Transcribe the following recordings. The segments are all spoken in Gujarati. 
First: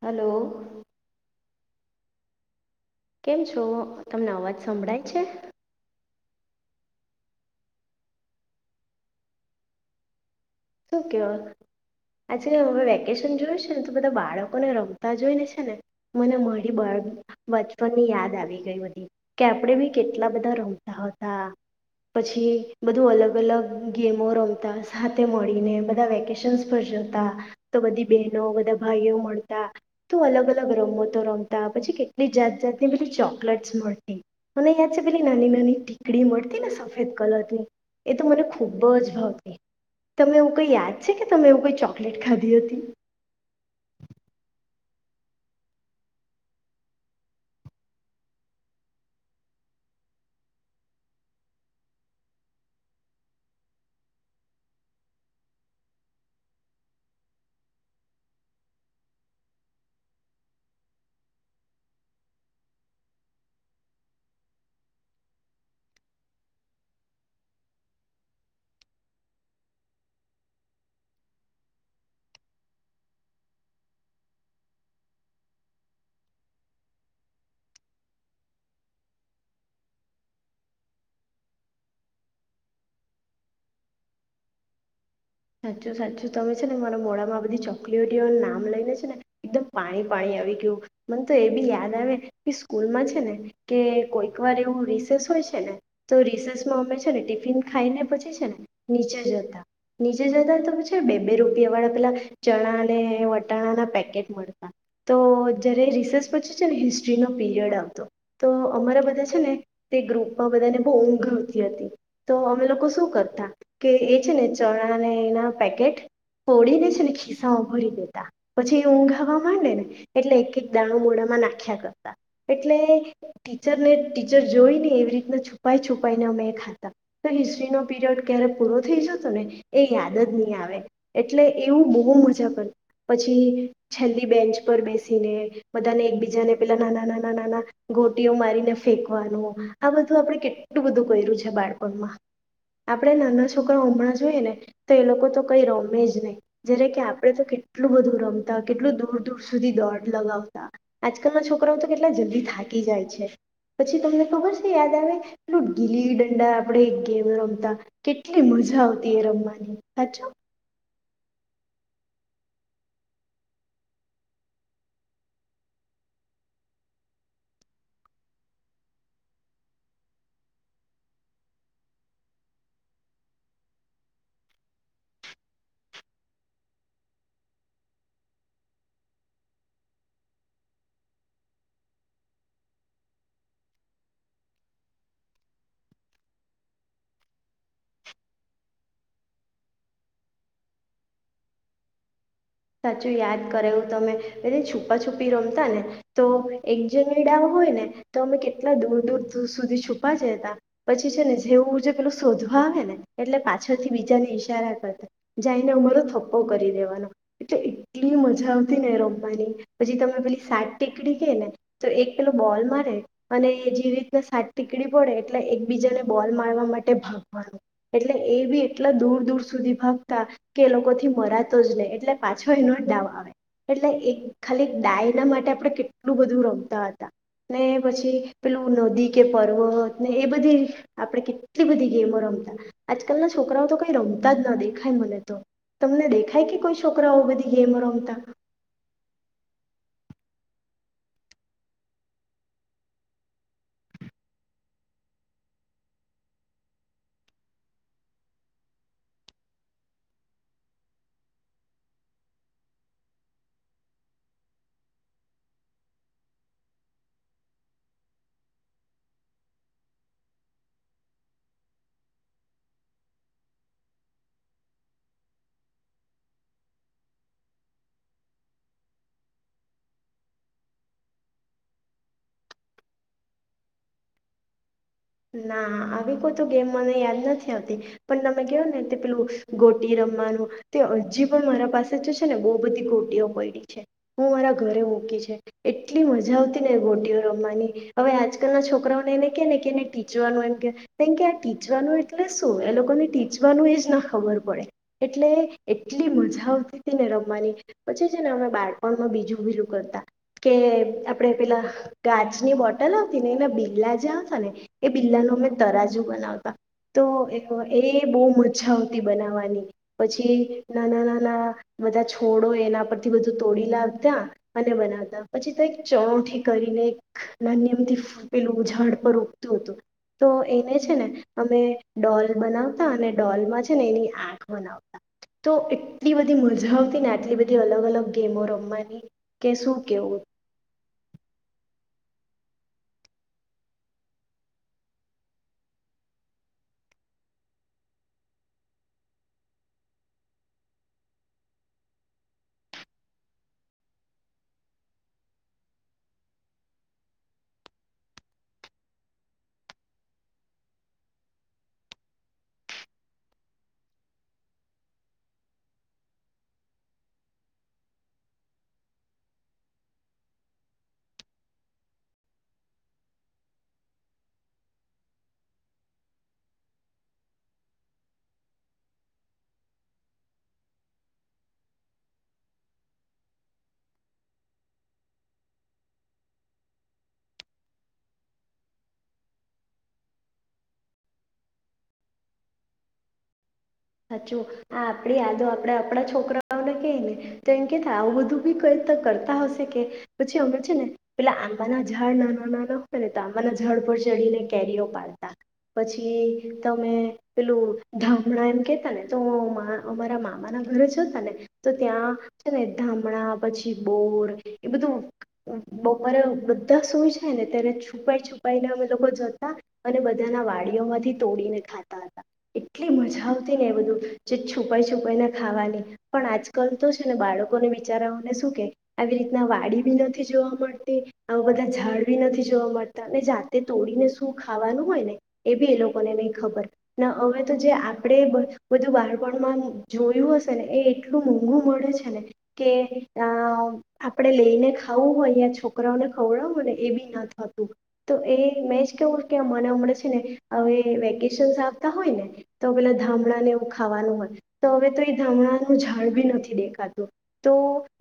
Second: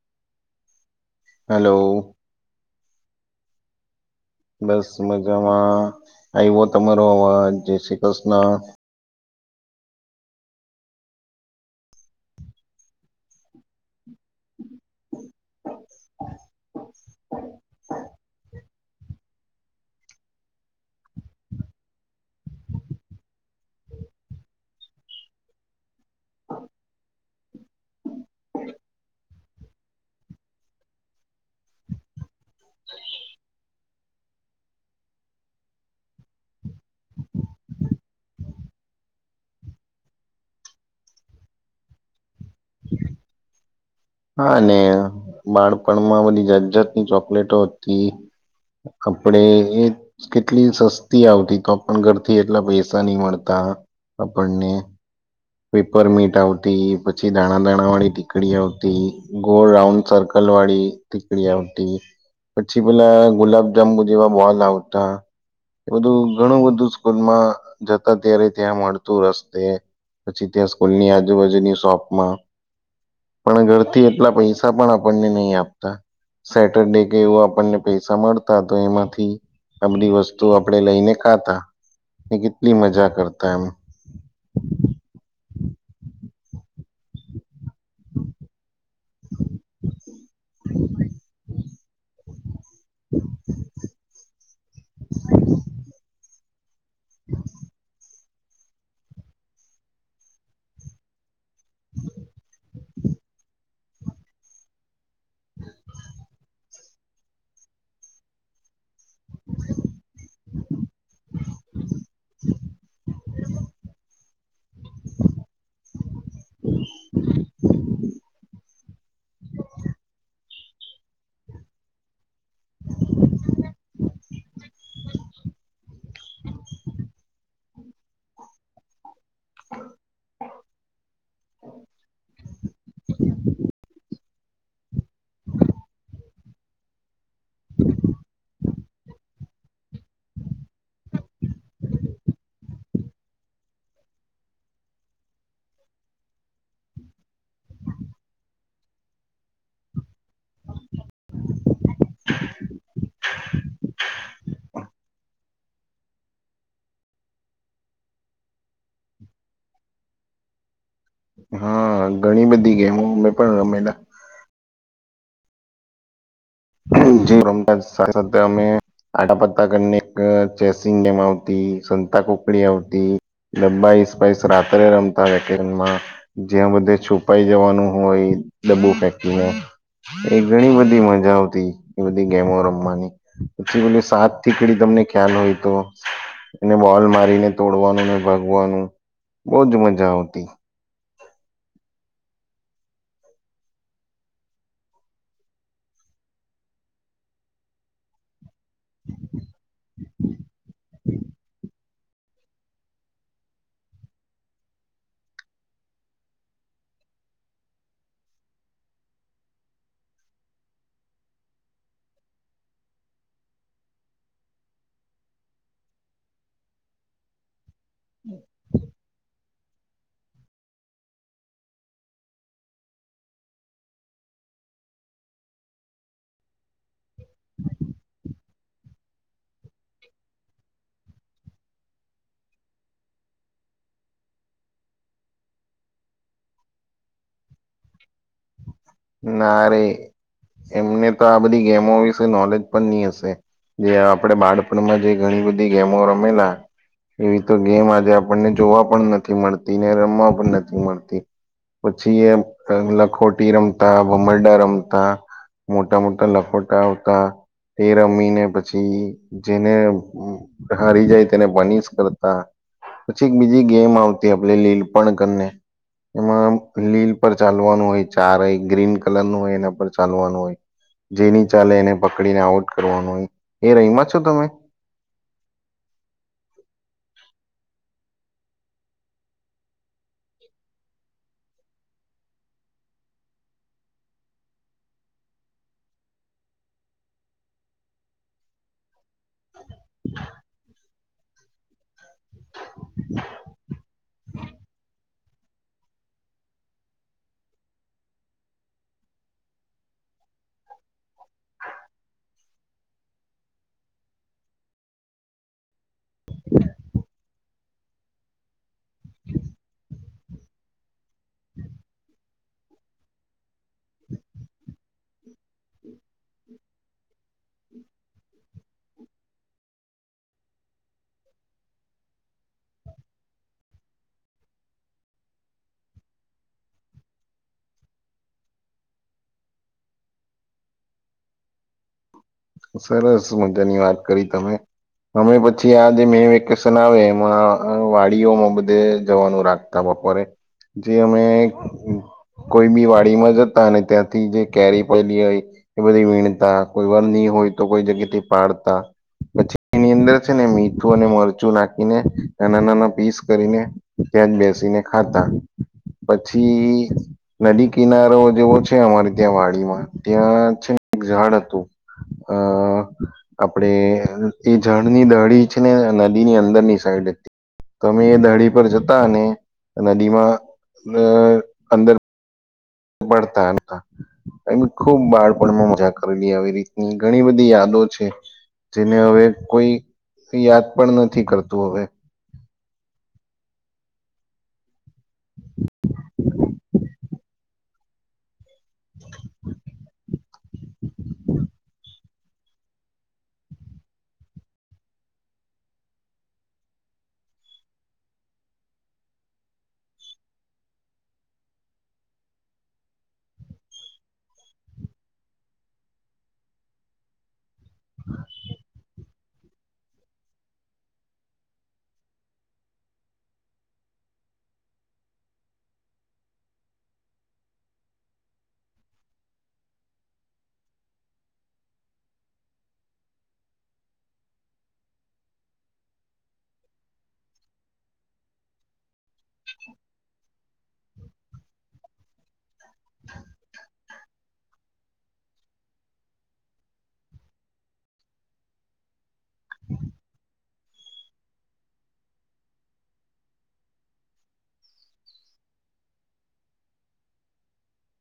હલો. હલો. કેમ છો? તમને અવાજ બસ સંભળાય છે મજામાં. આવો તમારો હ જય શ્રી કૃષ્ણ. શ કેવાલી હવે વેકેશન જોયું છે ને તો બધા બાળકોને રમતા જોઈને છે ને મને મળી બચપનની યાદ આવી ગઈ બધી કે આપણેે બી કેટલા બધા રમતા હતા પછી બધું અલગ અલગ ગેમો રમતા સાથે મળ બધા વેકેશન્સ પર જતા તો બધી બહેનો બધા ભાઈઓ મળતા તો અલગ અલગ રમતો રમતા પછી કેટલી જાત જાતની પેલી ચોકલેટસ મળતી મને યાદ છે પેલી નાની નાની ટીકડી મળતી ને સફેદ કલરની એ તો મને ખૂબ જ ભાવતી. તમે એવું કઈ યાદ છે કે તમે એવું કઈ ચોકલેટ ખાધી હતી? હા બાળપણમાં બધી જાત જાતની ચોકલેટો હતી આપણેે એ કેટલી સસ્તી આવતી તો પણણ ઘરથી એટલા પૈસા નહ મળતા આપણને. પેપર મીટ આવતી પછી દાણા દાણા વાળી ટીકડી આવતી ગોળ રાઉન્ડ સર્કલ વાળી ટીકડી આવતી પછી પેલા ગુલાબજંબુ જેવા બોલ આવતા એ બધું ઘણું બધું સ્કૂલમાં જતા ત્યારે ત્યાં મળતું રસ્તે. પછી ત્યાં સ્કૂલની આજુબાજુની શોપમાં પણ ઘરથી એટલા પૈસા પણ આપણને નહી આપતા સેટરડે કે એવું આપણને પૈસા મળતા તો એમાંથી આ બધ વસ્તુ આપણે લઈને ખાતા કેટલી મજા કરતા એમ. સાચું સાચું તમે છે ને મારા મોડામાં આ બધી ચોકલેટીઓ નામ લઈને છે ને એકદમ પાણી પાણી આવી ગયું મને તો એ બી યાદ આવે સ્કૂલમાં છે ને કે કોઈક વાર એવું રિસેસ હોય છે ને તો રીસેસ મા અમે છે ને ટિફિન ખાઈ ને પછી છે ને નીચે જતા. નીચે જતા તોછ બે બે રૂપિયા વાળા પેલા ચણા અને વટાણાના પેકેટ મળતા તો જયારે રિસર્ચ પછી છે ને હિસ્ટ્રીનો પીરિયડ આવતો તો અમારા બધા છે ને તે ગ્રુપમાં બધાને બહુ ઊંઘ આવતી હતી તો અમે લોકો શું કરતા કે એ છે ને ચણાને એના પેકેટ ફોડીને છે ને ખીસ્સામાં ભરી દેતા પછી એ ઊંઘાવા માંડે ને એટલે એક એક દાણું બળામાં નાખ્યા કરતા એટલે ટીચરને ટીચર જોઈને એવી રીતના છુપાઈ છુપીને અમે એ ખાતા તો હિસ્ટ્રીનો પીરિયડ ક્યારે પૂરો થઈ જતો ને એ યાદ જ નહી આવે. એટલે એવું બહુ મજા કરે પછી છેલ્લી બેન્ચ પર બેસી ને બધાને એકબીજાને પેલા નાના નાના નાના ગોટીઓ મારીને ફેંકવાનું આ બધું આપડણે કેટલું બધું કર્યું છે બાળપણમાં આપણેે નાના છોકરા હમણાં જોઈએ ને તો એ લોકો તો કઈ રમે જ નહી જારે કે આપડે તો કેટલું બધું રમતા કેટલું દૂર દૂર સુધી દોડ લગાવતા. આજકાલ ના છોકરાઓ તો કેટલા જલ્દી થાકી જાય છે પછી તમને ખબર છે. યાદ આવે એલ ગીલી ડંડા આપડે ગેમ રમતા કેટલી મજા આવતી એ રમવા. સાચો. હા ઘણી બધી ગેમો અમે પણ રમેલા. સાથે અમે આડા પતા ગને ગ અ ચેસિંગ ગેમ આવતી, સંતા કુકડી આવતી ડબ્બાઈપીસ રાત્રે રમતા [unintelligible] વશ જ્યાં બધે છુપાઈ જવાનું હોય ડબ્બ ફેકીને એ ઘણી બધી મજા આવતી. તી બધી ગેમો રમવાની પછી સાત થીકડી તમને ખ્યાલ હોય તો ને બોલ મારીને તોડવાનું ને ભાગવાનું બહજ મજા આવતી. સાચું યાદ કરેલું તમે [unintelligible] છુપાછુપી રમતા ને તો એક જને ડાવ હોય ને તો અમે કેટલા દૂર દૂર દૂર સુધી છુપા જતા પછી છે ને જેવું પેલું શોધવા આવે ને એટલે પાછળ થી બીજા ને ઈશારા કરતા જઈને ઉમારો થપ્પો કરી દેવાનો. એટલે એટલી મજા આવતી ને એ રોમવાની પછી તમે પેલી સાત ટીકડી કે ને તો એક પેલો બોલ મારે અને જે રીતના સાત ટીકડી પડે એટલે એકબીજાને બોલ મારવા માટે ભાગવાનું. એટલે એ બી એટલા દૂર દૂર સુધી ભાગતા કે લોકો થી મરાતો જ નય. એટલે પાછો એનો જ ડાવ આવે એટલે એક ખાલી ડાયના માટે આપણે કેટલું બધું રમતા હતા ને પછી પેલું નદી કે પર્વત ને એ બધી આપણે કેટલી બધી ગેમો રમતા આજકાલના છોકરાઓ તો કઈ રમતા જ ન દેખાય મને તો. તમને દેખાય કે કોઈ છોકરાઓ બધી ગેમ રમતા? ના રે એમને તો આ બધી ગેમો વિશે નોલેજ પણ ની હશે જે આપડે બાળપણમાં જે ઘણી બધી ગેમો રમેલા એવી તો ગેમ આજે આપણને જોવા પણ નથી મળતી ને રમવા પણ નથી મળતી પછી એ લખોટી રમ તા ભમરડા રમતા મોટા મોટા લખોટા આવતા તે રમીને પછી જેને ઉમ હારી જાય તેને પનીશ કરતા પછી એક બીજી ગેમ આવતી આપ લીલ પણ કરીને એમાં લીલ પર ચાલવાનું હોય ચાર એક ગ્રીન કલર નું હોય એના પર ચાલવાનું હોય. જે ની ચાલે એને પકડીને આઉટ કરવાનું હોય. એ રઈમાં છો તમે? ના આવી કોઈ તો ગેમ મને યાદ નથી. પણ તમે કયો ને તે પેલું ગોટી રમવાનું તે હજી પણ મારા પાસે છે ને બહ બધી ગોટીઓ પડી છે હું મારા ઘરે મૂકી છે એટલી મજા આવતી ને ગોટીઓ રમવાની હવે આજકાલ ના છોકરાઓને એને કે ને કે ટીચવાનું એમ કે એમ કે આ ટી ચવાનું એટલે શું? એ લોકોને ટીચવાનું એજ ના ખબર પડે. એટલે એટલી મજા આવતી તી ને રમવાની પછી છે ને અમે બાળપણમાં બીજું બીજુ કરતા કે આપણેે પેલા કાચની બોટલ આવતી ને એના બીલા જે આવતા ને એ બિલા નું અમે તરાજુ બનવતા તો એક એ એ બહુ મજા આવતી બનાવાની પછી નાના નાના બધા છોડો એના પરથી બધું તોડી લાવતા અને બનાવતા. પછી તો એક ચણોઠી કરીને એક નાન્યમથી ફૂપેલું ઝાડ પર ઉતુ તો એને છે ને અમે ડોલ બનાવતા અને ડોલમાં છે ને એની આંખ બનાવતા તો એટલી બધી મજા આવતી ને આટલી બધી અલગ અલગ ગેમો રમવાની કે શું કેવું. સરસ મજાની વાત કરી તમે અમે પછી આ જે મે વેકેશન આવે એમાં વાડીઓમાં બધે જવાનું રાખતા બપોરે જે અમે કોઈ બી વાડીમાં જતા અને ત્યાંથી જે કેરી પઇડી હોય એ બધી વીણતા કોઈ વાર ની હોય તો કોઈ જગ્યાથી પાડતા પછી એની અંદર છે ને મીઠું અને મરચું નાખીને નાના નાના પીસ કરીને ત્યાં જ બેસીને ખાતા. પછી નદી કિનારો જેવો છે અમારે ત્યાં વાડીમાં ત્યાં છે એક ઝાડ હતું. અ આપડે એ જળની દહડી છે ને નદીની અંદર ની સાઈડ હતી તો અમે એ દહડી પર જતા ને નદીમાં અંદર પડતા હતા એ ખુબ બાળપણમાં મજા કરેલી આવી રીતની ઘણી બધી યાદો છે જેને હવે કોઈ યાદ પણ નથી કરતું હવે. સાચું. હા આપડી યાદો આપડે આપડા છોકરા આપડે કેને તો એમ કે કી આવું બધું કોઇ કરતા હશે કે પછી અમે છે ને પેલા આંબાના ઝાંડ ઝાડ નાના નાના હોય નેઆંબા ના ઝડ પર ચડીને કેરીઓ પાડતા પછી તમે પેલું ધામણા એમ કે તા ને તો મ મારા અમારા મામા ના ઘરે જતા ને તો ત્યાં છે ને ધામણા પછી બોર એ બધું બોપરે બધા સુઈ જાયને અત્યારે છુપાઈ છુપાઈ ને અમે લોકો જતા. જતા અને બધા ના વાડીઓ માંથી તોડીને ખાતા હતા એટલી મજા આવતી ને એ બધું જે છુપાઈ છુપાઈ ને ખાવાની પણ આજકાલ તો છે ને બાળકોને બિચારાઓને શું કે આવી રીતના વાડી બી નથી જોવા મળતી આવા બધા ઝાડ બી નથી જોવા મળતા અને જાતે તોડીને શું ખાવાનું હોય ને એ બી એ લોકોને નહી ખબર ને હમે તો જે આ આપડે બધું બધું બાળપણ માં જોયું હશે ને એ એટલું મોંઘું મળે છે ને? કે અ આપડે લઈને ખાવું હોય અહીંયા છોકરાઓને ખવડાવોને એ બી ના થતું તો એ મે જ કેવું કે મને હમણે છેને હવે વેકેશનસ આવતા હોય ને તો પેલા ધામણાંને એવું ખાવાનું હોય તો હવે તો એ ધામણાનું ઝાડ બી નથી દેખાતું તો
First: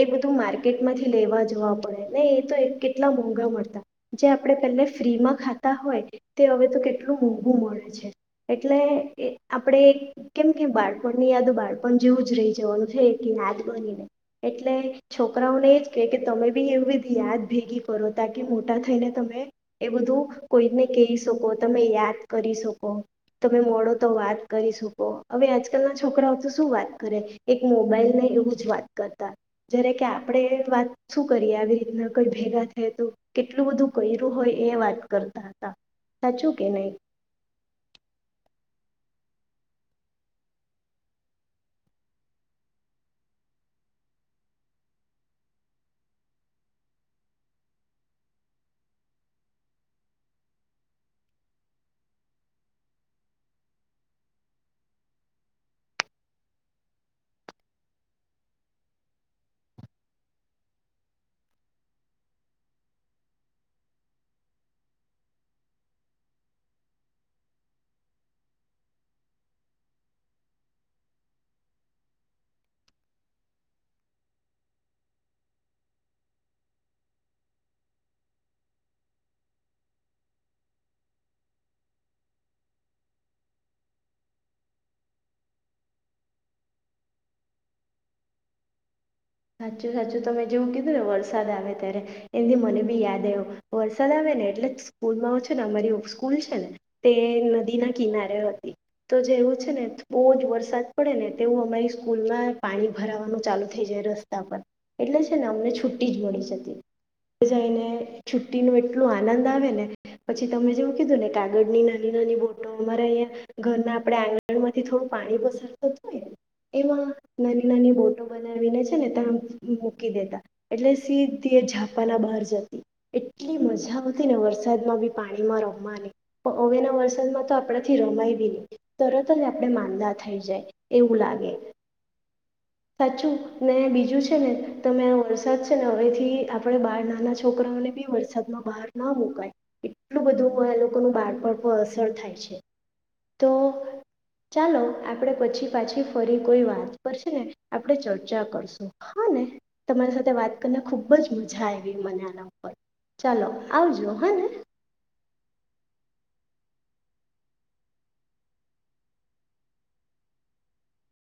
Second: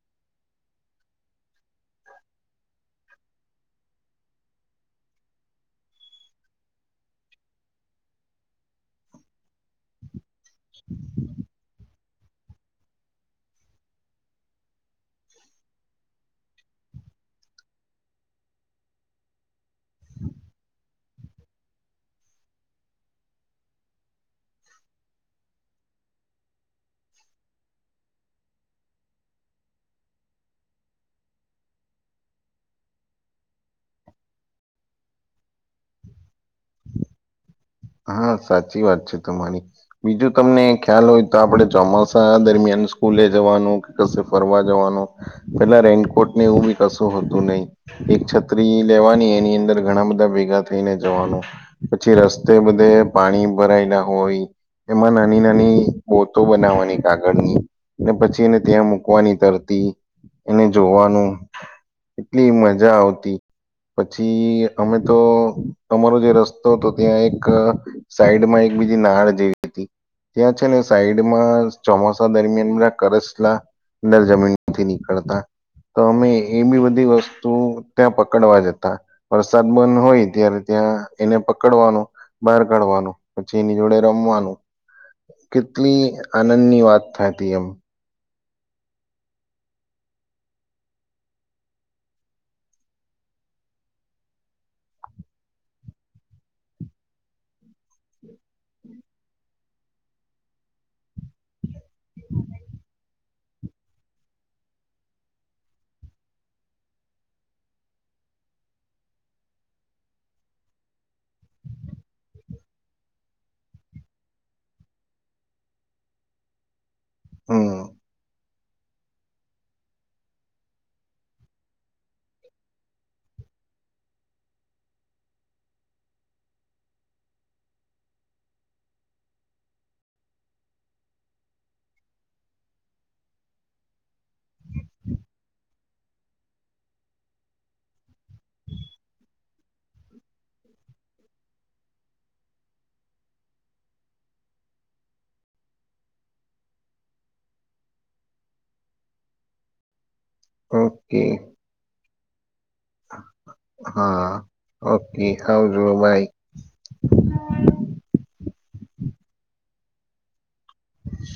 એ બધું માર્કેટમાંથી લેવા જવા પડે ને એ તો કેટલા મોંઘા મળતા જે આપણે પહેલા ફ્રીમાં ખાતા હોય તે હવે તો કેટલું મોંઘું મળે છે એટલે એ આપડે કેમ કેમ બાળપણની યાદો બાળપણ જેવું જ રહી જવાનું છે એક યાદ બનીને એટલે છોકરાઓને એ જ કહે કે તમે બી એવી બધી યાદ ભેગી કરો તા કે મોટા થઈને તમે એ બધું કોઈને કહી શકો તમે યાદ કરી શકો તમે મળો તો વાત કરી શકો હવે આજકાલ ના છોકરાઓ તો શું વાત કરે એક મોબાઈલને એવું જ વાત કરતા જ્યારે કે આપડે વાત શું કરીએ આવી રીતના કઈ ભેગા થઈ તો કેટલું બધું કર્યું હોય એ વાત કરતા હતા સાચું કે નહી. હા સાચી વાત છે તમારી બીજું તમને ખ્યાલ હોય તો આપડ ચોમાસા દરમિયાન સ્કૂલે જવાનું કે કશે ફરવા જવાનું પેલા રેનકોટને એવું બી કશું હતું નહીિ એક છત્રી લેવાની એની અંદર ઘણા બધા ભેગા થઈને જવાનું પછી રસ્ બધે પાણી ભરાયેલા હોય એમાં નાની નાની બોતો બનાવવાની કાગળની ને પછી એને ત્યાં મૂકવાની તરતી એને જોવાનું એટલી મજા આવતી પછી અમે તો અમારો જે રસ્તો હતો ત્યાં એક સાઈડમાં એક બીજી નાળ જેવી હતી ત્યાં છે ને સાઈડમાં ચોમાસા દરમિયાન બધા કરસલાં અંદર જમીન નથી નીકળતા તો અમે એ બી બધી વસ્તુ ત્યાં પકડવા જતા વરસાદ બંધ હોય ત્યારે ત્યાં એને પકડવાનું બહાર કાઢવાનું પછી એની જોડે રમવાનું કેટલી આનંદ ની વાત થાતી એમ સાચું સાચું તમે જેવું કીધું ને વરસાદ આવે ત્યારે એથી મને બી યાદ આવ્યો વરસાદ આવે ને એટલે સ્કૂલમાં છે ને અમારી સ્કૂલ છે ને તે નદી ના કિનારે હતી તો જેવું છે ને બઉજ વરસાદ પડે ને તેવું અમારી સ્કૂલમાં પાણી ભરાવાનું ચાલુ થઈ જાય રસ્ એટલે છે ને અમને છુ્ટી જ મળી જતી જઈને છુ્ટી ન એટલોું આનંદ આવે ને પછી તમે જેવું કીધું ને કાગળની નાની નાની બોટો અમારા અહીંયા ઘરના આપણે આંગણ માંથી થોડું પાણી પસાર થતું હોયને એમાં નાની હમ નાની બોટો બ બનાવિ નેજ ત મૂકી દેતા એટલે સીધી ઞાપાના બહાર જતી એટલી મજા આવતી ને વરસાદમાં બી પાણીમાં રમવાની પણ હવેના વરસાદમાં તો આપણે થી રમાય બી નહી તરત જ આપણે માંદા થઈ જાય એવું લાગે સાચું ને બીજું છે ને તમે વરસાદ છે ને હવેથી આપણે બાળ નાના છોકરાઓને બી વરસાદમાં બહાર ના મુૂકાય એટલું બધું એ લોકોનું બાળપણ પણ અસર થાય છે તો ચાલો આપણે પછી પાછી ફરી કોઈ વાત પર છે ને આપણે ચરચા કરસુ હાને તમારી સાથે વાત કરીને ખૂબ ઓકે જ મજા આવી મને આના ઉપર ચાલ આવજો હા ને ઓકે આવજો [unintelligible] [inaudible]